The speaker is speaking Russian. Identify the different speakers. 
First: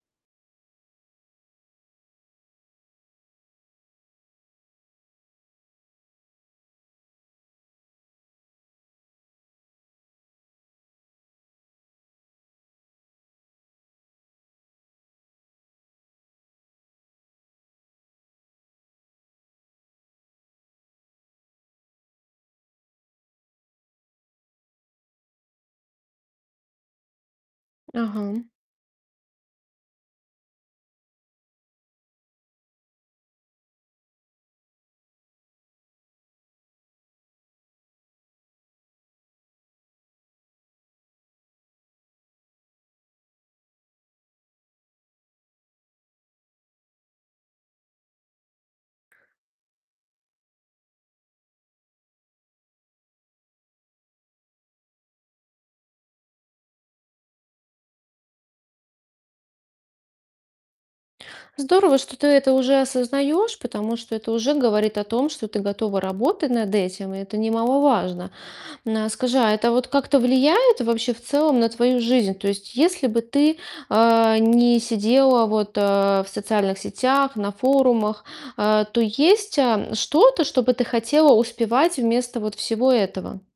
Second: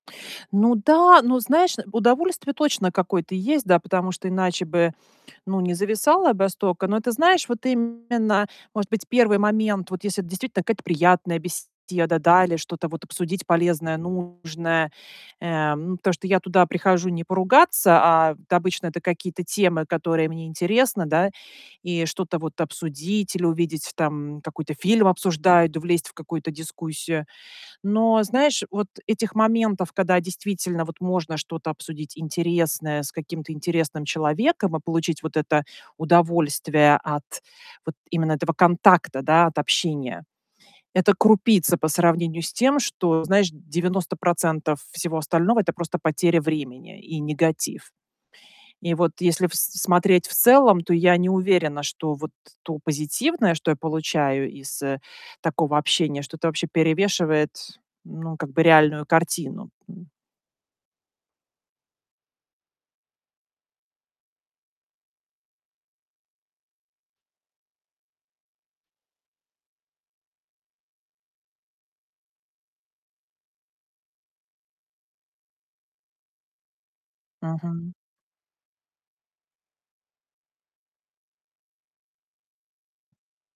Speaker 1: Ну да. Ну, знаешь, удовольствие точно какое-то есть, да, потому что иначе бы, ну, не зависала б столько. Но, ты знаешь, вот именно, может быть, 1 момент, вот если это действительно какая-то приятная беседа, да? Или что-то вот обсудить полезное, нужное, э, ну, потому что я туда прихожу не поругаться, а, да обычно, это какие-то темы, которые мне интересны, да. И что-то вот обсудить или увидеть, там какой-то фильм обсуждают, влезть в какую-то дискуссию. Но,
Speaker 2: Ага.
Speaker 1: знаешь, вот этих моментов, когда действительно вот можно что-то обсудить интересное с каким-то интересным человеком и получить вот это удовольствие от вот именно этого контакта, да, от общения- это крупица по сравнению с тем, что, знаешь, 90 % всего остального- это просто потеря времени и негатив. И вот если в с смотреть в целом, то я не уверена, что вот то позитивное, что я получаю из, э, такого общения, что-то вообще перевешивает, ну, как бы реальную картину, м.
Speaker 2: Здорово, что ты это уже осознаёшь, потому что это уже говорит о том, что ты готова работать над этим. И это немаловажно. На скажи, а это вот как-то влияет вообще в целом на твою жизнь? То есть если бы ты, э, не сидела вот, э, в социальных сетях, на
Speaker 1: Мгм.
Speaker 2: форумах, э, то есть, а, что-то, что бы ты хотела успевать вместо вот всего этого?